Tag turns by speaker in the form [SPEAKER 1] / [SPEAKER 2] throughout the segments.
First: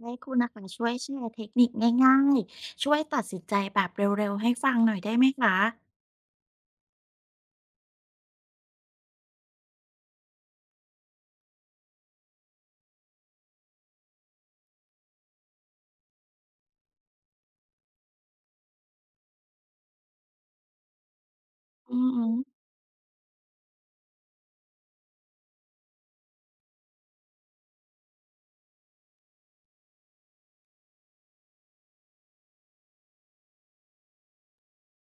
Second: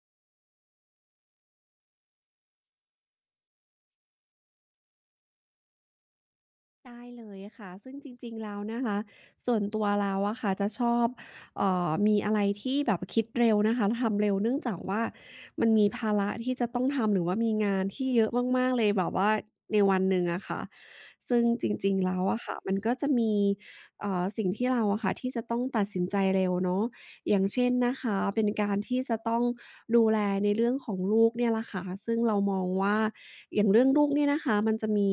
[SPEAKER 1] ให้คุณน่ะคะช่วยแชร์เทคนิคง่ายๆ ช่วยตัดสินใจแบบเร็วๆให้ฟังหน่อยได้ไหมคะ
[SPEAKER 2] ได้เลยค่ะซึ่งจริงๆแล้วนะคะส่วนตัวเราอะค่ะจะชอบมีอะไรที่แบบคิดเร็วนะคะทำเร็วเนื่องจากว่ามันมีภาระที่จะต้องทำหรือว่ามีงานที่เยอะมากๆเลยแบบว่าในวันหนึ่งอะค่ะซึ่งจริ
[SPEAKER 1] อื
[SPEAKER 2] งๆ
[SPEAKER 1] ม
[SPEAKER 2] แล้
[SPEAKER 1] อ
[SPEAKER 2] ว
[SPEAKER 1] ม
[SPEAKER 2] อะค่ะมันก็จะมีสิ่งที่เราอะค่ะที่จะต้องตัดสินใจเร็วเนาะ อย่างเช่นนะคะเป็นการที่จะต้องดูแลในเรื่องของลูกเนี่ยล่ะค่ะซึ่งเรามองว่าอย่างเรื่องลูกเนี่ยนะคะมันจะมี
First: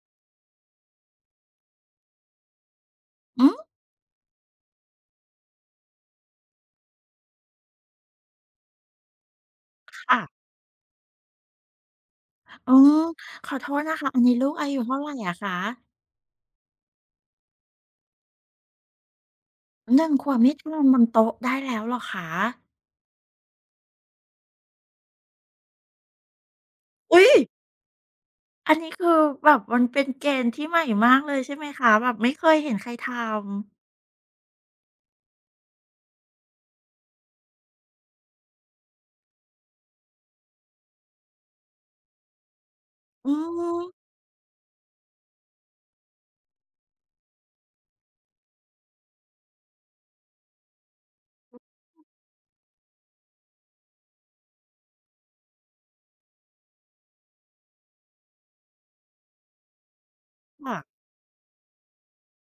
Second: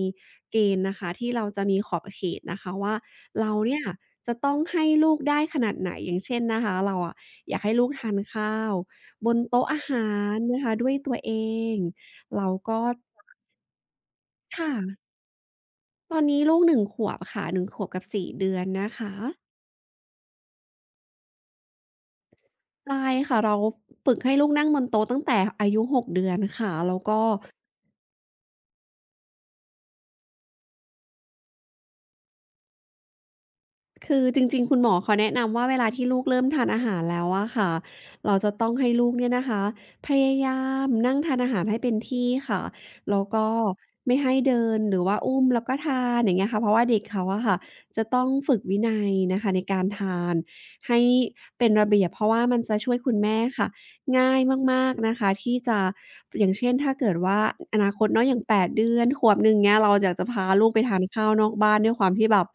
[SPEAKER 2] เกณฑ์นะคะที่เราจะมีขอบเขตนะคะว่า
[SPEAKER 1] อื
[SPEAKER 2] เรา
[SPEAKER 1] ม
[SPEAKER 2] เนี่ยจะต้องให้ลูกได้ขนาดไหนอย่างเช่นนะคะเราอะอยากให้ลูกทานข้าวบนโต๊ะอาหา
[SPEAKER 1] ค่ะ
[SPEAKER 2] รนะคะด้วยตัวเองเรา
[SPEAKER 1] อื
[SPEAKER 2] ก็
[SPEAKER 1] ม ขอโทษนะคะ อันนี้ลูกอา
[SPEAKER 2] ค่ะ
[SPEAKER 1] ยุเท่าไหรอะคะ
[SPEAKER 2] ตอนนี้ลูกหนึ่งขวบค่ะหนึ่งขวบกับ4เดือนนะคะ
[SPEAKER 1] หนึ่งขวบนี่ทานบนโต๊ะได้แล้วเหรอคะ
[SPEAKER 2] ใช่ค่ะเราฝึกให้ลูกนั่งบนโต๊ะตั้งแต่อายุ6เดือนค่ะแล้วก็
[SPEAKER 1] อุ๊ยอันนี้คือแบบมันเป็นเกณฑ์ที่ใหม่มากเลยใช่ไหมคะแบบไม่เคยเห็นใครทำ
[SPEAKER 2] คือจริงๆ คุณหมอเขาแนะนำว่าเวลาที่ลูกเริ่มทานอาหารแล้วอะค่ะเราจะต้องให้ลูกเนี่ยนะคะพยายามนั่งทานอาหารให้เป็นที่ค่ะแล้ว
[SPEAKER 1] อื
[SPEAKER 2] ก็
[SPEAKER 1] ม
[SPEAKER 2] ไม่ให้เดินหรือว่าอุ้มแล้วก็ทานอย่างเงี้ยค่ะเพราะว่าเด็กเขาอะค่ะจะต้องฝึกวินัยนะคะในการทานให้เป็นระเบียบเพราะว่ามันจะช่วยคุณแม่ค่ะง่ายมากๆนะคะที่จะอย่างเช่นถ้าเกิดว่าอนาคตเนาะอย่างแปดเดือนขวบหนึ่งเงี้ยเราอยากจะพาลูกไป
[SPEAKER 1] ค่ะ
[SPEAKER 2] ทานข้าวนอกบ้านด้วยความที่แบบ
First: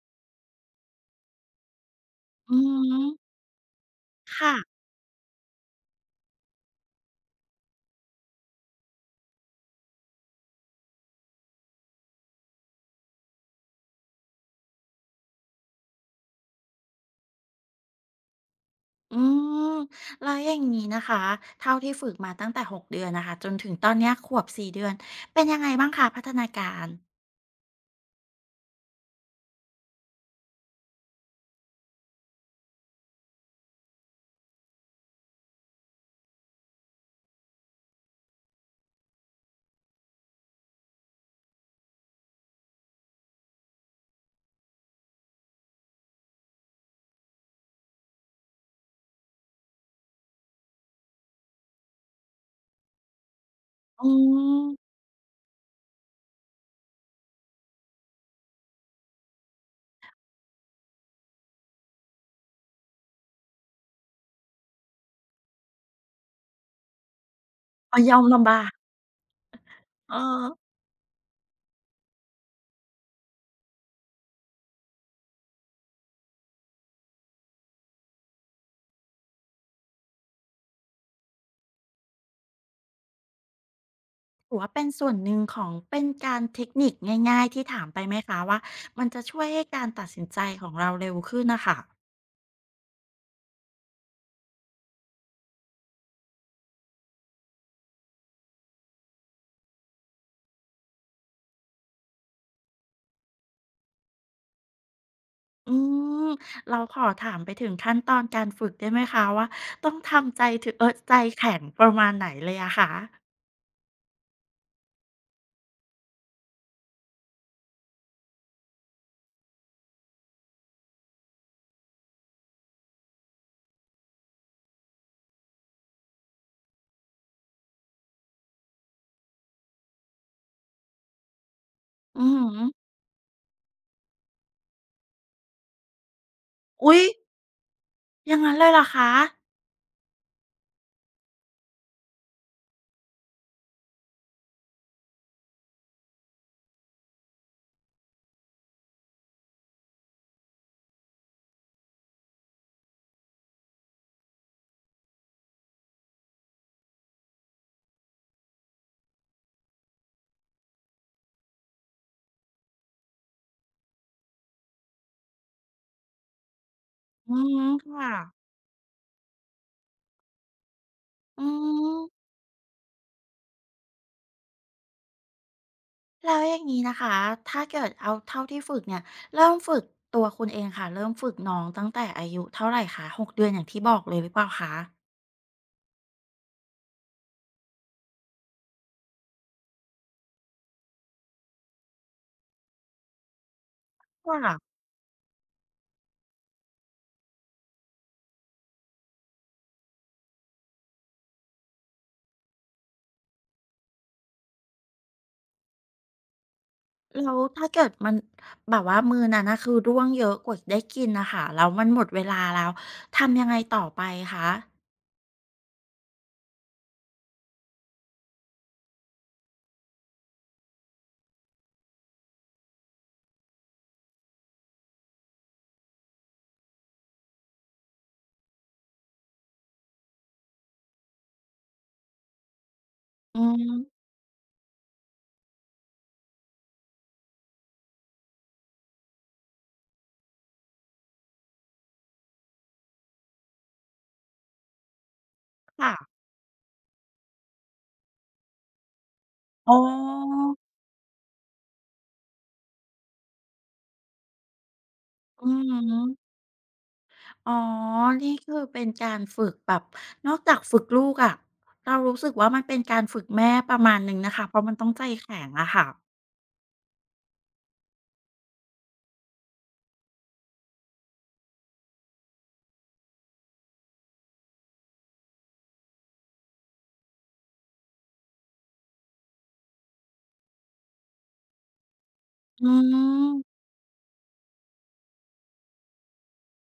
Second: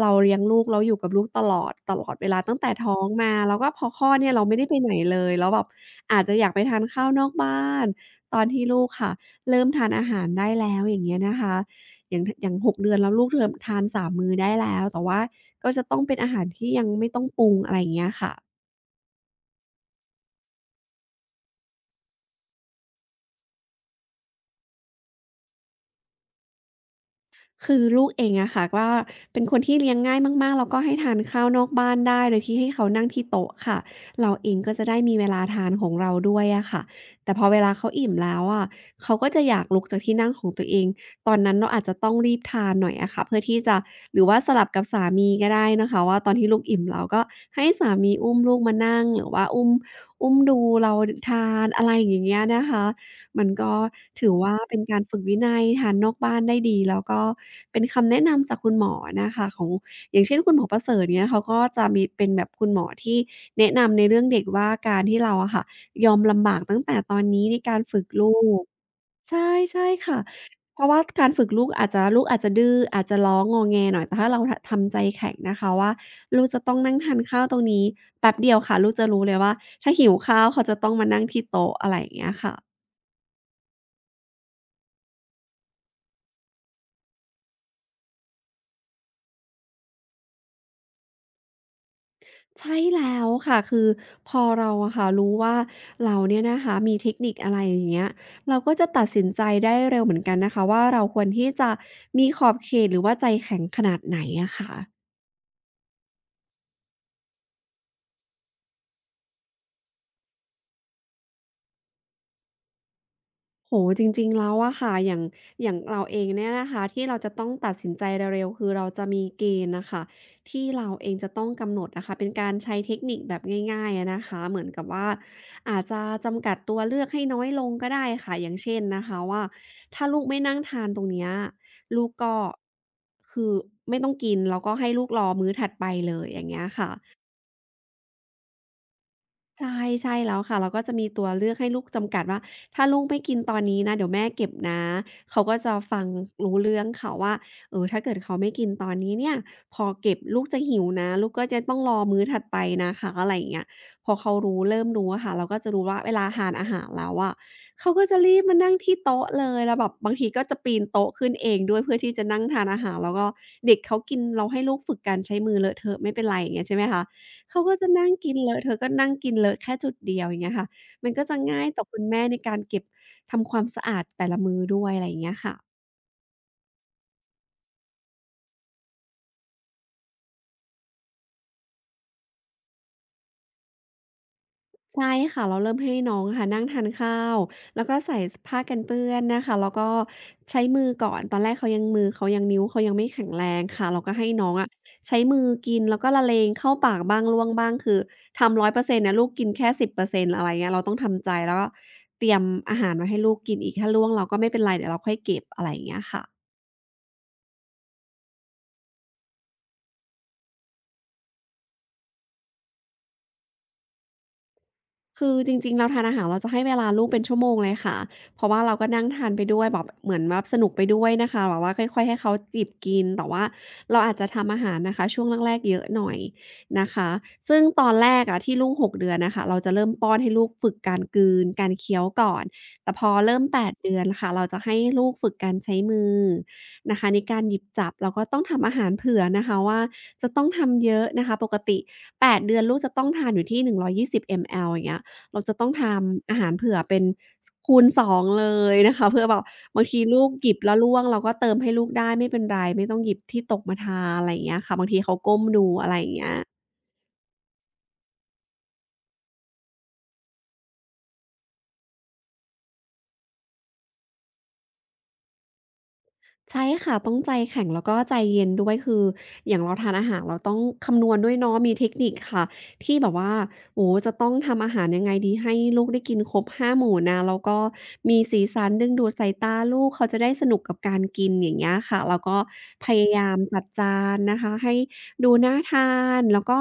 [SPEAKER 2] เราเลี้ยงลูกเราอยู่กับลูกตลอดเวลา
[SPEAKER 1] อื
[SPEAKER 2] ตั้งแต่ท้องมา
[SPEAKER 1] ม
[SPEAKER 2] แล้วก็พอคลอดเนี่ยเรา
[SPEAKER 1] ค่ะ
[SPEAKER 2] ไม่ได้ไปไหนเลยแล้วแบบอาจจะอยากไปทานข้าวนอกบ้านตอนที่ลูกค่ะเริ่มทานอาหารได้แล้วอย่างเงี้ยนะคะอย่าง6เดือนแล้วลูกเริ่มทาน3มมื้อได้แล้วแต่ว่าก็จะต้องเป็นอาหารที่ยังไม่ต้องปรุงอะไรอย่างเงี้ยค่ะ
[SPEAKER 1] อืมแล้วอย่างนี้นะคะเท่าที่ฝึกมาตั้งแต่6เดือนนะคะจนถึงตอนเนี้ยขวบ4เดือนเป็นยังไงบ้างคะพัฒนาการ
[SPEAKER 2] คือลูกเองอะค่ะว่าเป็นคนที่เลี้ยงง่ายมากๆ แล้วก็ให้ทานข้าวนอกบ้านได้โดยที่ให้เขานั่งที่โต๊ะค่ะเราเองก็จะได้มีเวลาทานของเราด้วยอะค่ะแต่พอเวลาเขาอิ่มแล้วอะเขาก็จะอยากลุกจากที่นั่งของตัวเองตอนนั้นเราอาจจะต้องรีบทานหน่อยอะค่ะเพื่อที่จะหรือว่าสลับกับสามีก็ได้นะคะว่าตอนที่ลูกอิ่มแล้วก็ให้สามีอุ้มลูกมานั่งหรือว่าอุ้มดูเราดทานอะไรอย่างเงี้ยนะคะ มันก็
[SPEAKER 1] อื
[SPEAKER 2] ถือว่า
[SPEAKER 1] ม
[SPEAKER 2] เป็นการฝึกวินัยทานนอกบ้านได้ดีแล้วก็เป็นคำแนะนำจากคุณหมอนะคะของอย่างเช่นคุณหมอประเสริฐเงี้ยเขาก็จะมีเป็นแบบคุณหมอที่แนะนำในเรื่องเด็กว่าการที่เราอะค่ะยอมลำบากตั้งแต่ตอนนี้ในการ
[SPEAKER 1] อ๋อ
[SPEAKER 2] ฝึก
[SPEAKER 1] ยอม
[SPEAKER 2] ลู
[SPEAKER 1] ลำบา
[SPEAKER 2] ก
[SPEAKER 1] ก
[SPEAKER 2] ใช่ใช่
[SPEAKER 1] เอ
[SPEAKER 2] ค่ะ
[SPEAKER 1] อ
[SPEAKER 2] เพราะว่าการฝึกลูกอาจจะดื้ออาจจะล้องงอแงหน่อยแต่ถ้าเราทำใจแข็งนะคะว่าลูกจะต้องนั่งทานข้าวตรงนี้แป๊บเดียวค่ะลูกจะรู้เลยว่าถ้าหิวข้าวเขาจะต้องมานั่งที่โต๊ะอะไรอย่างเงี้ยค่ะ
[SPEAKER 1] ถือว่าเป็นส่วนหนึ่งของเป็นการเทคนิคง่ายๆที่ถามไปไหมคะว่ามันจะช่วยให้การตัดสินใจของเราเร็วขึ้นน่ะค่ะ
[SPEAKER 2] ใช่แล้วค่ะ คือพอเราอะค่ะรู้ว่าเราเนี่ยนะคะมีเทคนิคอะไรอย่างเงี้ยเราก็จะตัดสินใจได้เร็วเหมือนกันนะคะว่าเราควรที่จะมีขอบเขตหรือว่าใจแข็งขนาดไหนอะค่ะ
[SPEAKER 1] อืมเราขอถามไปถึงขั้นตอนการฝึกได้ไหมคะว่าต้องทำใจถึเอ๊ยใจแข็งประมาณไหนเลยอะคะ
[SPEAKER 2] โหจริงๆแล้วอะค่ะอย่างเราเองเนี่ยนะคะที่เราจะต้องตัดสินใจเร็วๆคือเราจะมีเกณฑ์น่ะค่ะที่เราเองจะต้องกำหนดอะค่ะเป็นการใช้เทคนิคแบบง่ายๆอะนะคะเหมือนกับว่าอาจจะจำกัดตัวเลือกให้น้อยลงก็ได้ค่ะอย่างเช่นนะคะว่าถ้าลูกไม่นั่งทานตรงเนี้ยลูก
[SPEAKER 1] อื
[SPEAKER 2] ก็
[SPEAKER 1] อฮึ
[SPEAKER 2] คือไม่ต้องกินแล้วก็ให้ลูกรอมื้อถัดไปเลยอย่างเงี้ยค่ะ
[SPEAKER 1] อุ๊ยอย่างงั้นเลยเหรอคะ
[SPEAKER 2] ใช่ใช่แล้วค่ะเราก็จะมีตัวเลือกให้ลูกจำกัดว่าถ้าลูกไม่กินตอนนี้นะเดี๋ยวแม่เก็บนะเขาก็จะฟังรู้เรื่องค่ะว่าเออถ้าเกิดเขาไม่กินตอนนี้เนี่ยพอเก็บลูกจะหิวนะลูกก็จะต้องรอมื้อถัดไปนะคะอะไรอย่างเงี้ยพอเขารู้เริ่มรู้อะค่ะเราก็จะรู้ว่าเวลาทานอาหารแล้วอะเขาก็จะรีบมานั่งที่โต๊ะเลยแล้วแบบบางทีก็จะปีนโต๊ะขึ้นเองด้วยเพื่อที่จะนั่งทานอาหารแล้วก็เด็กเขากินเราให้ลูกฝึกการใช้มือเลอะเทอะไม่เป็นไรอย่างเงี้ยใช่ไหมคะ
[SPEAKER 1] อืม
[SPEAKER 2] เขาก็จะนั่
[SPEAKER 1] ค่ะ
[SPEAKER 2] งกินเลอะเธอก็นั่งกินเลอะแค่จุดเดียวอย่างเงี้ยค่ะมันก็จะ
[SPEAKER 1] อื
[SPEAKER 2] ง่ายต่อคุ
[SPEAKER 1] ม
[SPEAKER 2] ณแม่ในการเก็บทำความสะอาดแต่ละมื้อด้วยอะไรอย่างเงี้ยค่ะ
[SPEAKER 1] แล้วอย่างนี้นะคะถ้าเกิดเอาเท่าที่ฝึกเนี่ยเริ่มฝึกตัวคุณเองค่ะเริ่มฝึกน้องตั้งแต่อายุเท่าไหรคะหกเดือนอย่างที่บอกเลยหรือเปล่าคะ
[SPEAKER 2] ใช่ค่ะเราเริ่มให้น้องอะค่ะนั่งทานข้าวแล้วก็ใส่สผ้ากันเปื้อนนะคะแล้วก็ใช้มือก่อนตอนแรกเขายังมือเขายังนิ้วเขายังไม่แข็งแรงค่ะเราก็ให้น้อ
[SPEAKER 1] ค่ะ
[SPEAKER 2] งอะใช้มือกินแล้วก็ละเลงเข้าปากบ้างร่วงบ้างคือทำ100%นตนะลูกกินแค่10%อร์เซ็นต์อะไรเงี้ยเราต้องทำใจแล้วก็เตรียมอาหารไว้ให้ลูกกินอีกถ้าร่วงเราก็ไม่เป็นไรเดี๋ยวเราค่อยเก็บอะไรอย่างเงี้ยค่ะ
[SPEAKER 1] แล้วถ้าเกิดมันแบบว่ามื้อนั้นน่ะคือร่วงเยอะกว่าได้กินน่ะค่ะแล้วมันหมดเวลาแล้วทำยังไงต่อไปคะ
[SPEAKER 2] คือจริงๆเราทานอาหารเราจะให้เวลาลูกเป็นชั่วโมงเลยค่ะเพราะว่าเราก็นั่งทานไปด้วยแบบเหมือนแบบสนุกไปด้วยนะคะแบบว่าค่อยๆให้เขาจิบกินแต่ว่าเราอาจจะทำอาหารนะคะช่วงแรกๆเยอะหน่อยนะคะซึ่งตอนแรกอะที่ลูก6 เดือนน่ะค่ะเราจะเริ่มป้อนให้ลูกฝึกการกลืนการเคี้ยวก่อนแต่พอ
[SPEAKER 1] อื
[SPEAKER 2] เริ่มแปดเดื
[SPEAKER 1] ม
[SPEAKER 2] อนค่ะเราจะให้ลูกฝึกการใช้มือนะคะในการหยิบจับเราก็ต้องทำอาหารเผื่อนะคะว่าจะต้องทำเยอะนะคะปกติแปดเดือนลูกจะต้องทานอยู่ที่120 มลลิลิตรอย่างเงี้ย เราจะต้องท
[SPEAKER 1] ค่ะ
[SPEAKER 2] ำอาหารเผื่อเป็นสคูณสองเลยนะคะเพื่อแบบ
[SPEAKER 1] อ๋
[SPEAKER 2] บางทีลูก
[SPEAKER 1] อ
[SPEAKER 2] หยิบแล้วร่วงเราก็เติมให้ลูกได้ไม่เป็นไรไม่ต้องหยิบที่ตกมาทานอะไรอย่างเงี้ยค่ะบางทีเขาก้ม
[SPEAKER 1] อื
[SPEAKER 2] ดู
[SPEAKER 1] อ
[SPEAKER 2] อะไร
[SPEAKER 1] ฮึ
[SPEAKER 2] อย่างเงี้ย
[SPEAKER 1] อ๋อ นี่คือเป็นการฝึกแบบ นอกจากฝึกลูกอะเรารู้สึกว่ามันเป็นการฝึกแม่ประมาณหนึ่งนะคะ เพราะมันต้องใจแข็งอะค่ะ
[SPEAKER 2] ใช่ค่ะต้องใจแข็งแล้วก็ใจเย็นด้วยคืออย่างเราทานอาหารเราต้องคำนวณด้วยเนาะมีเทคนิคค่ะที่แบบว่าโอ้โฮจะต้องทำอาหารยังไงดีให้ลูกได้กินครบ5 หมู่นะแล้วก็มีสีสันดึงดูดสายตาลูกเขาจะได้สนุกกับการกินอย่างเงี้ยค่ะแล้วก็
[SPEAKER 1] อื
[SPEAKER 2] พยายาม
[SPEAKER 1] ม
[SPEAKER 2] จัดจานนะคะให้ดูน่าทานแล้วก็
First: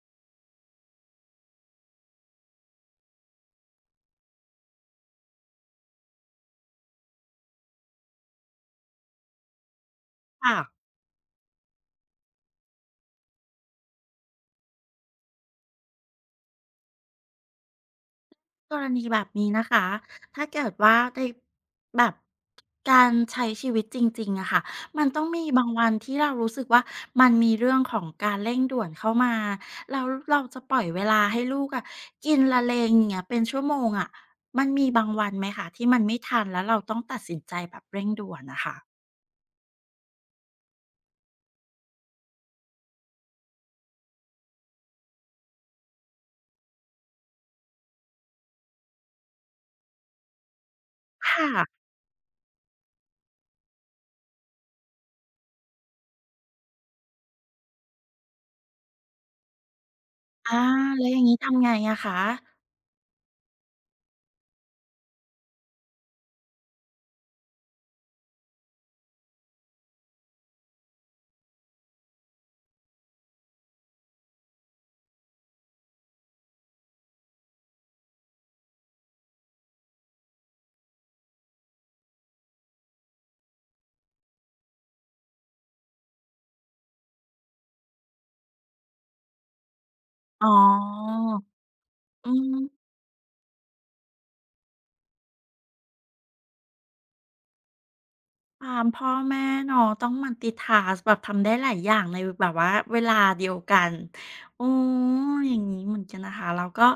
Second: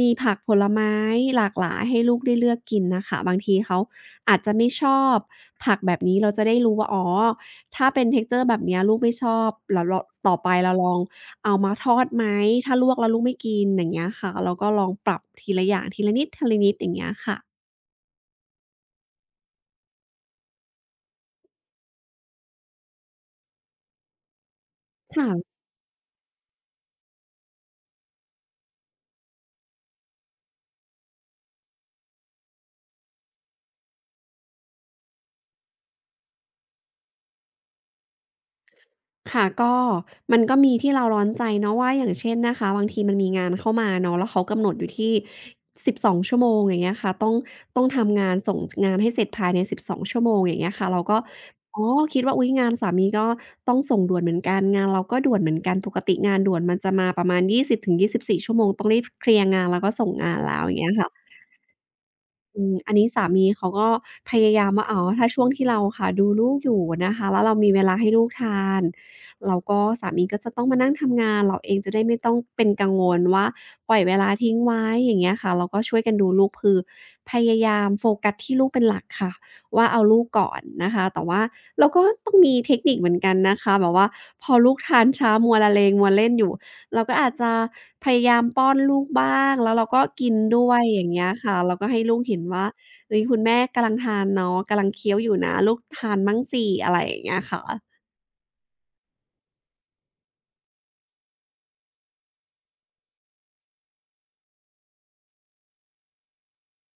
[SPEAKER 2] มีผักผลไม้หลากหลายให้ลูกได้เลือกกินน่ะค่ะบางทีเขาอาจจะไม่ชอบผักแบบนี้เราจะได้รู้ว่าอ๋อ ถ้าเป็น texture แบบเนี้ยลูกไม่ชอบแล้วเราต่อไป
[SPEAKER 1] ค่ะ
[SPEAKER 2] เราลองเอามาทอดไหมถ้าลวกแล้วลูกไม่กินอย่างเงี้ยค่ะเราก็ลองปรับทีละอย่างทีละนิดทีละนิดอย่างเงี้ยค่ะ
[SPEAKER 1] กรณีแบบนี้นะคะ ถ้าเกิดว่าในแบบการใช้ชีวิตจริงๆอะค่ะ มันต้องมี
[SPEAKER 2] ค่ะ
[SPEAKER 1] บางวันที่เรารู้สึกว่ามันมีเรื่องของการเร่งด่วนเข้ามาแล้วเราจะปล่อยเวลาให้ลูกอะกินละเลงอย่างเงี้ยเป็นชั่วโมงอะ มันมีบางวันไหมคะที่มันไม่ทันแล้วเราต้องตัดสินใจแบบเร่งด่วนนะคะ
[SPEAKER 2] ค่ะก็มันก็มีที่เราร้อนใจเนาะว่าอย่างเช่นนะคะบางทีมันมีงานเข้ามาเนาะแล้วเขากำหนดอยู่ที่12ชั่วโมงอย่างเงี้ยค่ะต้องทำงานส่งงานให้เสร็จภายใน12 ชั่วโมงอย่างเงี้ยค่ะเราก็
[SPEAKER 1] ค่ะ
[SPEAKER 2] อ๋อคิดว่าอุ๊ยงานสามีก็ต้องส่งด่วนเหมือนกันงานเราก็ด่วนเหมือนกันปกติงานด่วนมันจะมาประมาณ20-24ชั่วโมงต้องรีบเคลียร์งานแล้วก็ส่งงานแล้
[SPEAKER 1] อา
[SPEAKER 2] วอย่างเงี้ย
[SPEAKER 1] แล้
[SPEAKER 2] ค่ะ
[SPEAKER 1] วอย่างนี้ทำไงอะคะ
[SPEAKER 2] อันนี้สามีเขาก็พยายามว่าอ๋อถ้าช่วงที่เราค่ะดูลูกอยู่นะคะแล้วเรามีเวลาให้ลูกทานแล้วก็สามีก็จะต้องมานั่งทำงานเราเองจะได้ไม่ต้องเป็นกังวลว่าปล่อยเวลาทิ้งไว้อย่างเงี้ยค่ะเราก็ช่วยกันดูลูกคือพยายามโฟกัสที่ลูกเป็นหลักค่ะว่าเอาลูกก่อนนะคะแต่ว่าเราก็ต้องมีเทคนิคเหมือนกันนะคะแบบว่าพอลูกทานช้ามัวละเลงมัวเล่นอยู่ เราก็อาจจะพยายามป้อนลูกบ้างแล้วเราก็กิน
[SPEAKER 1] อ๋
[SPEAKER 2] ด้วยอย่าง
[SPEAKER 1] อ
[SPEAKER 2] เงี้ยค่ะเราก็ให้ลูก
[SPEAKER 1] อื
[SPEAKER 2] เห็น
[SPEAKER 1] ม
[SPEAKER 2] ว่าเฮ้ยคุณแม่กำลังทานเนาะกำลังเคี้ยวอยู่นะลูกทานมั่งสิอะไรอย่างเงี้ยค่ะ
[SPEAKER 1] ตามพ่อแม่เนาะต้อง multitask แบบทำได้หลายอย่างในแบบว่าเวลาเดียวกันอ๋ออย่างงี้เหมือนกันนะคะแล้วก็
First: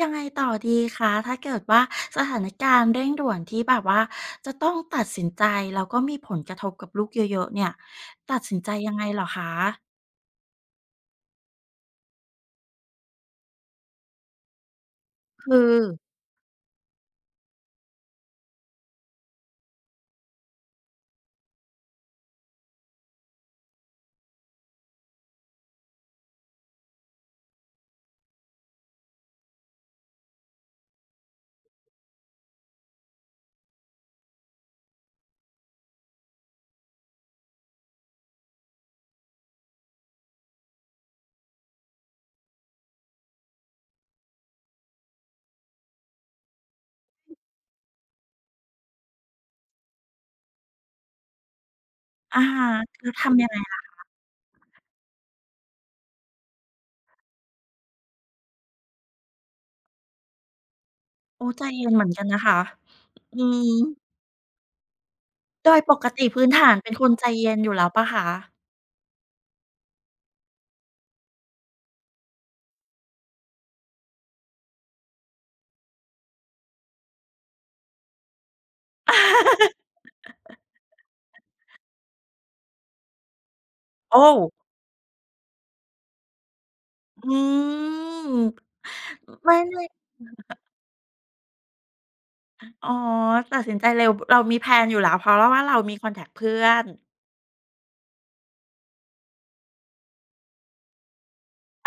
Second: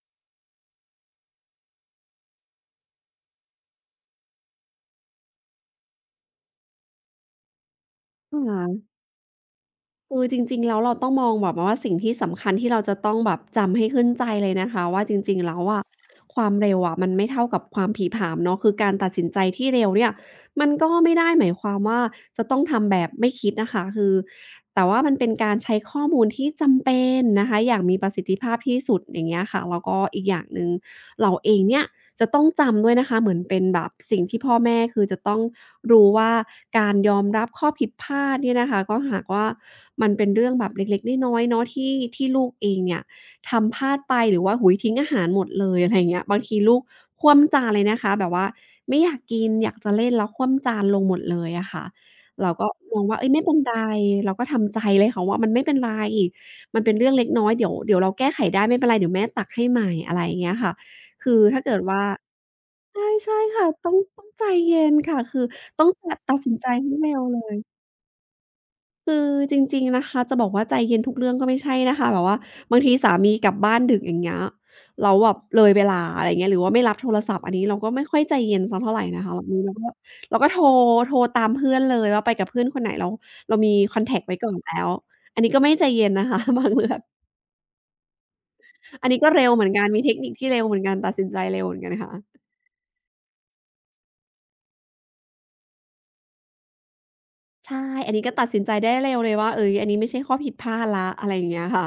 [SPEAKER 1] ยังไงต่อดีคะถ้าเกิดว่าสถานการณ์เร่งด่วนที่แบบว่าจะต้องตัดสินใจแล้วก็มีผลกระทบกับลูกเยอะๆเนี่ย
[SPEAKER 2] ค
[SPEAKER 1] ตัดสินใจยั
[SPEAKER 2] ่ะ
[SPEAKER 1] งไงเหรอคะ
[SPEAKER 2] คือจริงๆแล้วเราต้องมองแบบว่าสิ่งที่สำคัญที่เราจะต้องแบบจำให้ขึ้นใจเลยนะคะว่าจริงๆ
[SPEAKER 1] คือ
[SPEAKER 2] แล้วอะความเร็วอะมันไม่เท่ากับความผลีผลามเนาะคือการตัดสินใจที่เร็วเนี่ยมันก็ไม่ได้หมายความว่าจะต้องทำแบบไม่คิดนะคะคือแต่ว่ามันเป็นการใช้ข้อมูลที่จำเป็นนะคะอย่างมีประสิทธิภาพที่สุดอย่างเงี้ยค่ะแล้วก็อีกอย่างหนึ่งเราเองเนี่ย จะต้องจำด้วยนะคะเหมือนเป็นแบบสิ่งที่พ่อแม่คือจะต้องรู้ว่าการยอมรับข้อผิดพลาดเนี่ยนะคะก็หากว่ามันเป็นเรื่องแบบเล็กๆน้อยๆเนาะที่ลูกเองเนี่ยทำพลาดไปหรือว่าโอ้โฮทิ้งอาหารหมดเลยอะไรอย่างเงี้ยบางทีลูกคว่ำจานเลยนะคะแบบว่าไม่อยากกินอยากจะเล่นแล้วคว่ำจานลงหมดเลยอะค่ะ
[SPEAKER 1] อะ
[SPEAKER 2] เรา
[SPEAKER 1] ฮะ
[SPEAKER 2] ก็มอง
[SPEAKER 1] แล้ว
[SPEAKER 2] ว่าเฮ้ย
[SPEAKER 1] ทำ
[SPEAKER 2] ไม่
[SPEAKER 1] ยัง
[SPEAKER 2] เป็
[SPEAKER 1] ไง
[SPEAKER 2] นไร
[SPEAKER 1] คะ
[SPEAKER 2] เราก็ทำใจเลยค่ะว่ามันไม่เป็นไรมันเป็นเรื่องเล็กน้อยเดี๋ยวเราแก้ไขได้ไม่เป็นไรเดี๋ยวแม่ตักให้ใหม่อะไรอย่างเงี้ยค่ะ คือ
[SPEAKER 1] โอ้
[SPEAKER 2] ถ้า
[SPEAKER 1] ใจ
[SPEAKER 2] เกิด
[SPEAKER 1] เย็นเห
[SPEAKER 2] ว่า
[SPEAKER 1] มือนกันนะคะ
[SPEAKER 2] ใช่ใช่
[SPEAKER 1] อื
[SPEAKER 2] ค่ะ
[SPEAKER 1] ม
[SPEAKER 2] ต้องใจเย็นค่ะคือ
[SPEAKER 1] โดย
[SPEAKER 2] ต้อง
[SPEAKER 1] ปก
[SPEAKER 2] ตัด
[SPEAKER 1] ติ
[SPEAKER 2] ตัด
[SPEAKER 1] พื้น
[SPEAKER 2] สินใจ
[SPEAKER 1] ฐานเป็
[SPEAKER 2] ให้
[SPEAKER 1] นคน
[SPEAKER 2] เร็ว
[SPEAKER 1] ใจ
[SPEAKER 2] เล
[SPEAKER 1] เย็
[SPEAKER 2] ย
[SPEAKER 1] นอยู่แล้วเปล่าคะ
[SPEAKER 2] คือจริงๆนะคะจะบอกว่าใจเย็นทุกเรื่องก็ไม่ใช่นะคะแบบว่าบางทีสามีกลับบ้านดึกอย่างเงี้ยแล้วแบบเลยเวลาอะไรอย่างเงี้ยหรือว่าไม่รับโทรศัพท์อันนี้เราก็ไม่ค่อยใจเย็นสักเท่าไรนะคะแบบนี้เรา ก็เราก็โทรโทรตามเพื่อนเลยว่าไปกับเพื่อนคนไหนเรามีคอนแท็ก
[SPEAKER 1] โอ้
[SPEAKER 2] ต์ไว้ก่อนแล้วอันนี้ก็ไม่ใจเย็นนะคะ บางเรื่อง
[SPEAKER 1] อืม
[SPEAKER 2] อันนี้ก็เร็ว
[SPEAKER 1] ไม่
[SPEAKER 2] เหมือน
[SPEAKER 1] เล
[SPEAKER 2] กั
[SPEAKER 1] ย
[SPEAKER 2] นมีเทคนิคที่เร็วเหมือนกันตัดสินใจเร็วเหมือนกันค่ะ
[SPEAKER 1] อ๋อตัดสินใจเร็วเรามีแพลนอยู่แล้วเพราะเราว่าเรามีคอนแท็กต์เพื่อน
[SPEAKER 2] ใช่ อันนี้ก็ตัดสินใจได้เร็วเลยว่าเอ้ยอันนี้ไม่ใช่ข้อผิดพลาดแล้วอะไรอย่างเงี้ยค่ะ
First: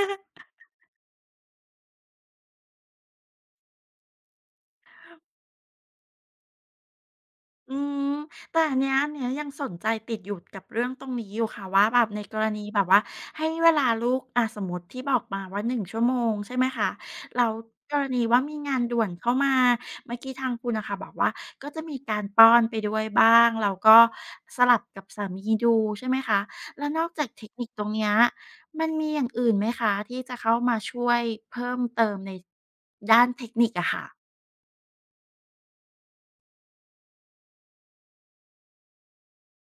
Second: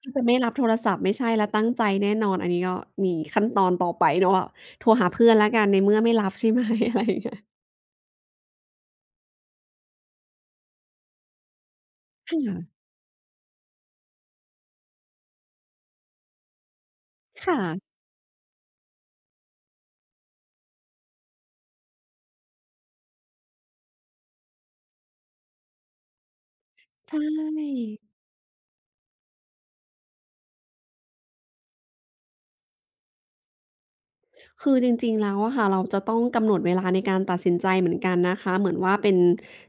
[SPEAKER 2] ที่จะไม่รับโทรศัพท์ไม่ใช่แล้วตั้งใจแน่นอนอันนี้ก็มีขั้นตอนต่อไปเนาะโทรหาเพื่อนแล้วกันในเมื่อไม่รับใช่ไหม อะไรอย่างเงี้ย
[SPEAKER 1] อืมแต่อันเนี้ยอันเนี้ยยังสนใจติดอยู่กับเรื่องตรงนี้อยู่ค่ะว่าแบบในกร
[SPEAKER 2] ค่ะ
[SPEAKER 1] ณีแบบว่าให้เวลาลูกอะสมมุติที่บอกมาว่า1ชั่วโมงใช่ไหมคะแล้ว
[SPEAKER 2] ค่ะ
[SPEAKER 1] กรณีว่ามีงานด่วนเข้ามาเมื่อกี้ทางคุณน่ะค่ะบอกว่าก็จะมีการป้อนไปด้วยบ้างแล้วก็สลับกับสามีดูใช่ไหมคะแล้วนอก
[SPEAKER 2] ใช่
[SPEAKER 1] จากเทคนิคตรงเนี้ยมันมีอย่างอื่นไหมคะที่จะเข้ามาช่วยเพิ่มเติมในด้านเทคนิคอะค่ะ
[SPEAKER 2] คือจริงๆแล้วอะค่ะเราจะต้องกำหนดเวลาในการตัดสินใจเหมือนกันนะคะเหมือนว่าเป็น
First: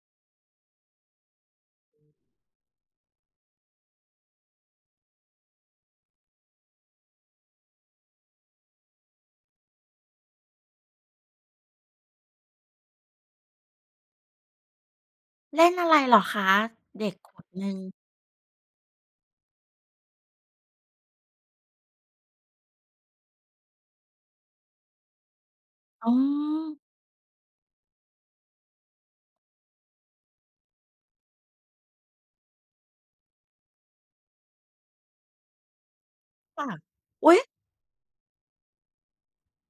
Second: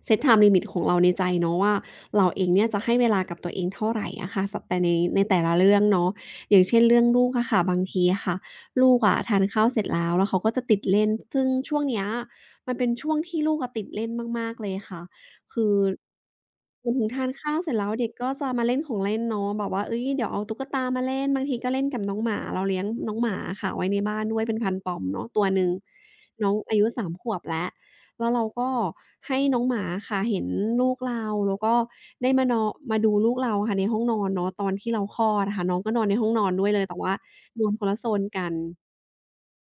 [SPEAKER 2] set time limit ของเราในใจเนาะว่าเราเองเนี่ยจะให้เวลากับตัวเองเท่าไรอะค่ะสับแต่ในแต่ละเรื่องเนาะอย่างเช่นเรื่องลูกอะค่ะบางทีอะค่ะลูกอะทานข้าวเสร็จแล้วแล้วเขาก็จะติดเล่นซึ่งช่วงเนี้ยมันเป็นช่วงที่ลูกอะติดเล่นมากๆเลยค่ะ คื
[SPEAKER 1] เล่น
[SPEAKER 2] อ
[SPEAKER 1] อะไรเหรอคะ
[SPEAKER 2] เหมือนถึ
[SPEAKER 1] เด็
[SPEAKER 2] ง
[SPEAKER 1] ก
[SPEAKER 2] ทา
[SPEAKER 1] ข
[SPEAKER 2] น
[SPEAKER 1] วบ
[SPEAKER 2] ข้าว
[SPEAKER 1] ห
[SPEAKER 2] เส
[SPEAKER 1] นึ่
[SPEAKER 2] ร็จ
[SPEAKER 1] ง
[SPEAKER 2] แล้วเด็กก็จะมาเล่นของเล่นเนาะแบบว่าเฮ้ยเดี๋ยวเอาตุ๊กตามาเล่นบางทีก็เล่นกับน้องหมาเราเลี้ยงน้องหมาอะค่ะไว้ในบ้านด้วยเป็นพันธุ์ปอมเนาะตัวหนึ่ง
[SPEAKER 1] อ๋
[SPEAKER 2] น้อง
[SPEAKER 1] อ
[SPEAKER 2] อายุ3 ขวบแล้วแล้วเราก็ให้น้องหมาอะค่ะเห็นลูกเราแล้วก็ได้มานอมาดูลูกเราค่ะในห้องนอนเนาะตอนที่เราคลอดอะค่ะน้องก็นอนในห้องนอนด้
[SPEAKER 1] ค่ะ
[SPEAKER 2] วยเลยแต่ว่า
[SPEAKER 1] อุ๊ย
[SPEAKER 2] นอนคนละโซนกัน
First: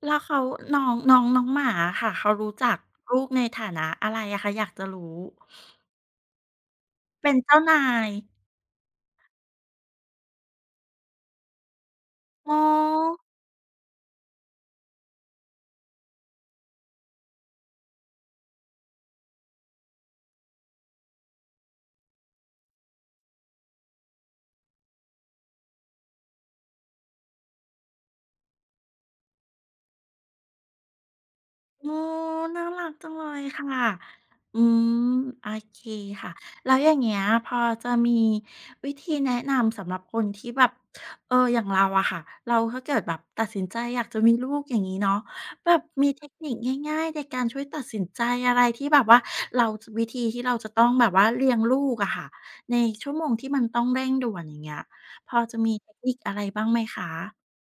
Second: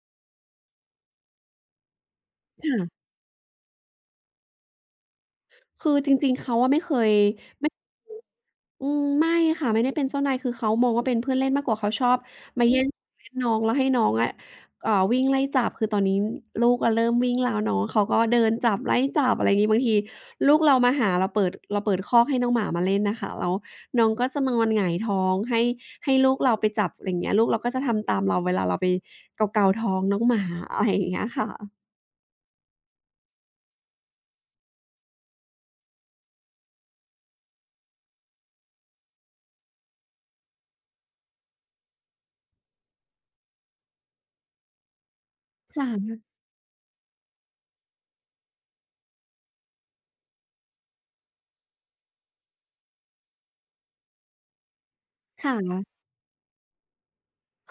[SPEAKER 1] แล้วเขาน้องน้องน้องหมาอะค่ะ เขารู้จัก
[SPEAKER 2] ค่ะ
[SPEAKER 1] ลูกในฐานะอะไรอะคะอยากจะรู้
[SPEAKER 2] คือจริงๆเขาอะไม่เคย
[SPEAKER 1] เป็นเจ้า
[SPEAKER 2] ไม่
[SPEAKER 1] นาย
[SPEAKER 2] อืมไม่ค่ะไม่ได้เป็นเจ้านายคือเขามองว่าเป็นเพื่อนเล่นมากกว่าเขาชอบ
[SPEAKER 1] อ๋อ
[SPEAKER 2] มาแย่งของเล่นน้องแล้วให้น้องอะเอ่าวิ่งไล่จับคือตอนนี้ลูกอะเริ่มวิ่งแล้วน้องเขาก็เดินจับไล่จับอะไรงี้บางทีลูกเรามาหาเราเปิดเราเปิดคอกให้น้องหมามาเล่นน่ะค่ะแล้วน้องก็จะนอนหงายท้องให้ลูกเราไปจับไรเงี้ยลูกเราก็จะทำตามเราเวลาเราไปเกาๆท้องน้องหมาอะไรอย่างเงี้ยค่ะ
[SPEAKER 1] โอ้อน่ารักจังเลยค่ะอืมโอเคค่ะแล้วอย่างเงี้ยพอจะมีวิธีแนะนำสำหรับคนที่แบบอย่างเราอะค่ะเราถ้าเกิดแบบตัดสินใจอยากจะมีลูกอย่างนี้เนาะแบบ
[SPEAKER 2] ค่ะ
[SPEAKER 1] มีเทคนิคง่ายๆในการช่วยตัดสินใจอะไรที่แบบว่าเราวิธีที่เราจะต้องแบบว่าเลี้ยงลูกอะค่ะในชั่วโมงที่มันต้องเร่งด่วนอย่างเงี้ยพอ
[SPEAKER 2] ค
[SPEAKER 1] จะมีเท
[SPEAKER 2] ่ะ
[SPEAKER 1] คนิคอะไรบ้างไหมคะ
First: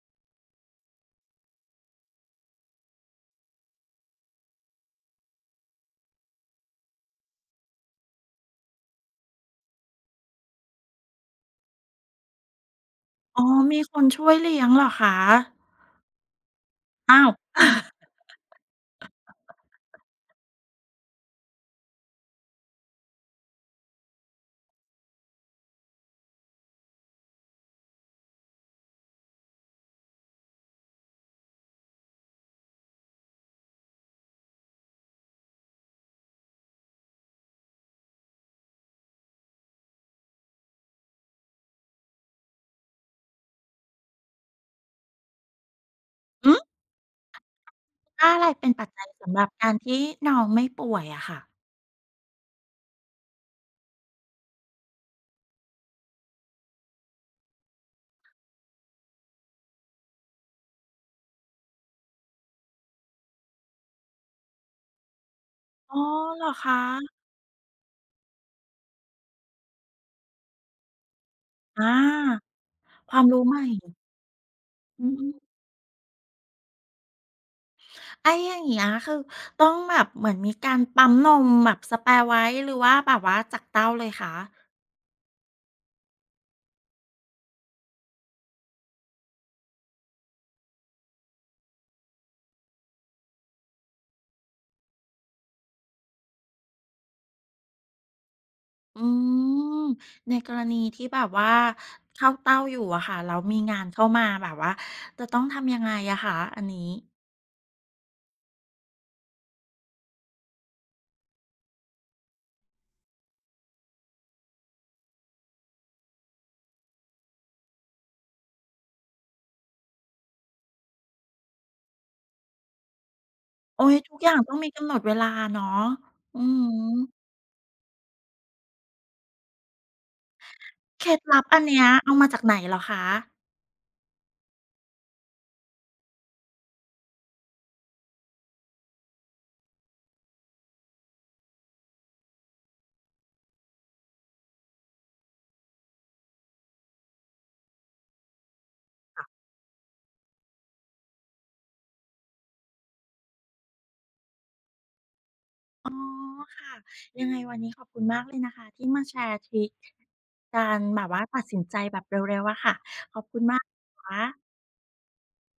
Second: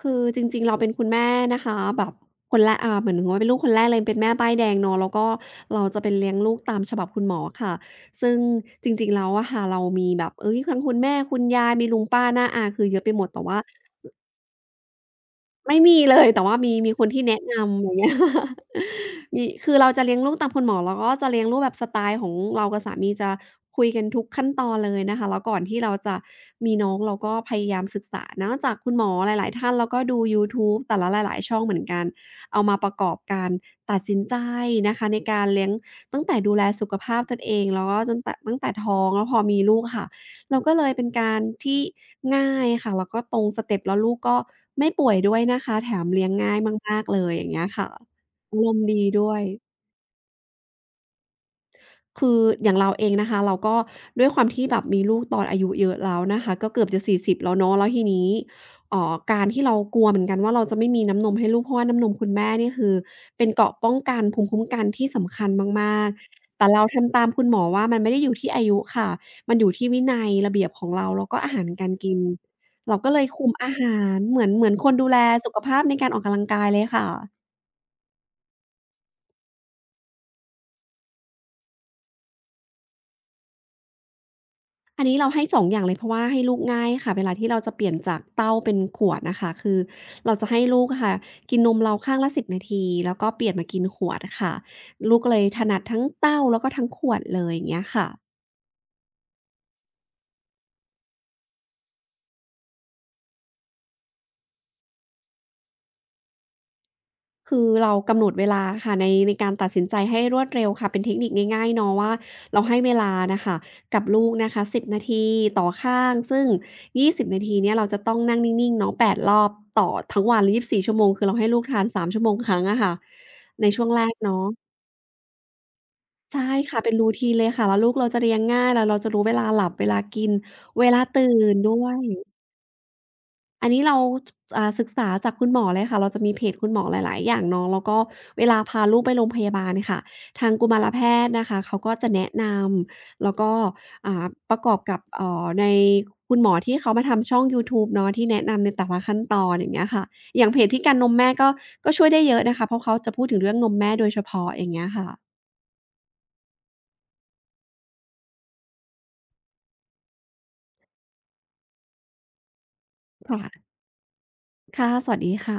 [SPEAKER 2] คือจริงๆเราเป็นคุณแม่นะคะแบบคนแรกอ่าเหมือนว่าเป็นลูกคนแรกเลยเป็นแม่ป้ายแดงเนาะแล้วก็เราจะเป็นเลี้ยงลูกตามฉบับคุณหมอค่ะซึ่งจริงๆแล้วอะค่ะเรามีแบบเฮ้ยทั้งคุณแม่คุณยายมีลุงป้าน้าอาคือเยอะไปหมดแต่
[SPEAKER 1] อ๋อ
[SPEAKER 2] ว่า
[SPEAKER 1] มีคนช่วยเลี้ยงเหรอคะ
[SPEAKER 2] ไม่มีเลยแต่ว่ามีคน
[SPEAKER 1] อ้า
[SPEAKER 2] ที่
[SPEAKER 1] ว
[SPEAKER 2] แนะนำอย่างเงี้ย มีคือเราจะเลี้ยงลูกตามคุณหมอเราก็จะเลี้ยงลูกแบบสไตล์ของเรากับสามีจะคุยกันทุกขั้นตอนเลยนะคะแล้วก่อนที่เราจะมีน้องเราก็พยายามศึกษาเนาะจากคุณหมอหลายๆท่านแล้วก็ดูยูทูบแต่ละหลายๆช่องเหมือนกันเอามาประกอบการตัดสินใจนะคะในการเลี้ยงตั้งแต่ดูแลสุขภาพตนเองแล้วก็จนแต่ตั้งแต่ท้องแล้วพอมีลูกค่ะ เราก็เลยเป็นการที่ง่ายค่ะแล้วก็ตรงสเต็ปแล้วลูกก็ไม่ป่วยด้วยนะคะแถมเลี้ยง
[SPEAKER 1] อื
[SPEAKER 2] ง่าย
[SPEAKER 1] ม
[SPEAKER 2] มากๆเลยอย่างเงี้ยค่ะ
[SPEAKER 1] ถ้าอะไร
[SPEAKER 2] อาร
[SPEAKER 1] เป็น
[SPEAKER 2] ม
[SPEAKER 1] ปั
[SPEAKER 2] ณ์
[SPEAKER 1] จ
[SPEAKER 2] ดี
[SPEAKER 1] จัย
[SPEAKER 2] ด้
[SPEAKER 1] สำ
[SPEAKER 2] ว
[SPEAKER 1] ห
[SPEAKER 2] ย
[SPEAKER 1] รับการที่น้องไม่ป่วยอะค่ะ
[SPEAKER 2] คืออย่างเราเองนะคะเราก็ด้วยความที่แบบมีลูกตอนอายุเยอะแล้วนะคะก็เกือบจะ40แล้วเนาะแล้วทีนี้การที่เรากลัวเหมือนกันว่าเราจะไม่มีน้ำนมให้ลูกเพราะว่าน้ำนมคุณแม่นี่คือเป็นเกราะป้องกันภูมิคุ้มกันที่สำคัญ
[SPEAKER 1] อ๋อ
[SPEAKER 2] มาก
[SPEAKER 1] เหรอ
[SPEAKER 2] ๆ
[SPEAKER 1] ค
[SPEAKER 2] แต่เรา
[SPEAKER 1] ะ
[SPEAKER 2] ทำตามคุณหมอว่ามันไม่ได้อยู่ที่อายุค่ะมันอยู่ที่วินัยระเบียบของเราแล้วก็อาหารการ
[SPEAKER 1] อา
[SPEAKER 2] กินเราก็
[SPEAKER 1] ค
[SPEAKER 2] เล
[SPEAKER 1] วาม
[SPEAKER 2] ย
[SPEAKER 1] รู้
[SPEAKER 2] คุม
[SPEAKER 1] ใหม่
[SPEAKER 2] อาหารเหมือนคน
[SPEAKER 1] อื
[SPEAKER 2] ดูแลสุ
[SPEAKER 1] ม
[SPEAKER 2] ขภาพในการออกกำลังกายเลยค่ะ
[SPEAKER 1] ไอ้อย่างเงี้ยคือต้องแบบเหมือนมีการปั๊มนมแบบ spare ไว้หรือว่าแบบว่าจากเต้าเลยคะ
[SPEAKER 2] อันนี้เราให้2องอย่างเลยเพราะว่าให้ลูกง่ายค่ะเวลาที่เราจะเปลี่ยนจากเต้าเป็นขวดน่ะค่ะคือเราจะให้ลูกอะค่ะกินนมเราข้างละ10นาทีแล้วก็เปลี่ยนมากินขวดค่ะลูกก็เลยถนัดทั้งเต้าแล้วก็ทั้งขวดเลยอย่างเงี้ยค่ะ
[SPEAKER 1] อืมในกรณีที่แบบว่าเข้าเต้าอยู่อะค่ะแล้วมีงานเข้ามาแบบว่าจะต้องทำยังไงอะคะอันนี้
[SPEAKER 2] คือเรากำหนดเวลาค่ะในการตัดสินใจให้รวดเร็วค่ะเป็นเทคนิคง่ายๆเนาะว่าเราให้เวลาน่ะค่ะกับลูกนะคะ10นาทีต่อข้างซึ่ง20นาทีเนี่ยเราจะต้องนั่งนิ่งๆเนาะ8รอบต่อทั้งวันยี่บสี่ชั่วโมงคือเราให้ลูกทาน3ชั่วโมงครั้งอะค่ะใน
[SPEAKER 1] โอ๊
[SPEAKER 2] ช่วง
[SPEAKER 1] ย
[SPEAKER 2] แร
[SPEAKER 1] ทุ
[SPEAKER 2] ก
[SPEAKER 1] กอย่าง
[SPEAKER 2] เนาะ
[SPEAKER 1] ต้องมีกำหนดเวลาเนาะอื
[SPEAKER 2] ใช่
[SPEAKER 1] อฮ
[SPEAKER 2] ค่ะเป็น
[SPEAKER 1] ึ
[SPEAKER 2] routine เลยค่ะแล้วลูกเราจะเลี้ยงง่ายแล้วเราจะรู้เวลาหลับเวลากินเวลา
[SPEAKER 1] เคล็ด
[SPEAKER 2] ตื่
[SPEAKER 1] ลับ
[SPEAKER 2] น
[SPEAKER 1] อัน
[SPEAKER 2] ด้
[SPEAKER 1] เนี้ย
[SPEAKER 2] วย
[SPEAKER 1] เอามาจากไหนเหรอคะ
[SPEAKER 2] อันนี้เราศึกษาจากคุณหมอเลยค่ะ เราจะมีเพจคุณหมอหลาย ๆ อย่างเนาะแล้วก็เวลาพาลูกไปโรงพยาบาลค่ะทางกุมารแพทย์นะคะเขาก็จะแนะนำแล้วก็ประกอบกับในคุณหมอที่เขามาทำช่องยูทูบเนาะที่แนะนำในแต่ละขั้นตอนอย่างเงี้ยค่ะอย่างเพจพี่กันนมแม่ก็ช่วยได้เยอะนะคะเพราะเขาจะพูดถึงเรื่องนมแม่โดยเฉพาะอย่างเงี้ยค่ะ
[SPEAKER 1] อ๋อค่ะยังไงวันนี้ขอบคุณมากเลยนะคะที่มาแชร์ทริกการแบบว่าตัดสินใจแบบเร็วๆอะค่ะขอบคุณมาก
[SPEAKER 2] ค่ะ
[SPEAKER 1] นะคะ
[SPEAKER 2] ค่ะสวัสดีค่ะ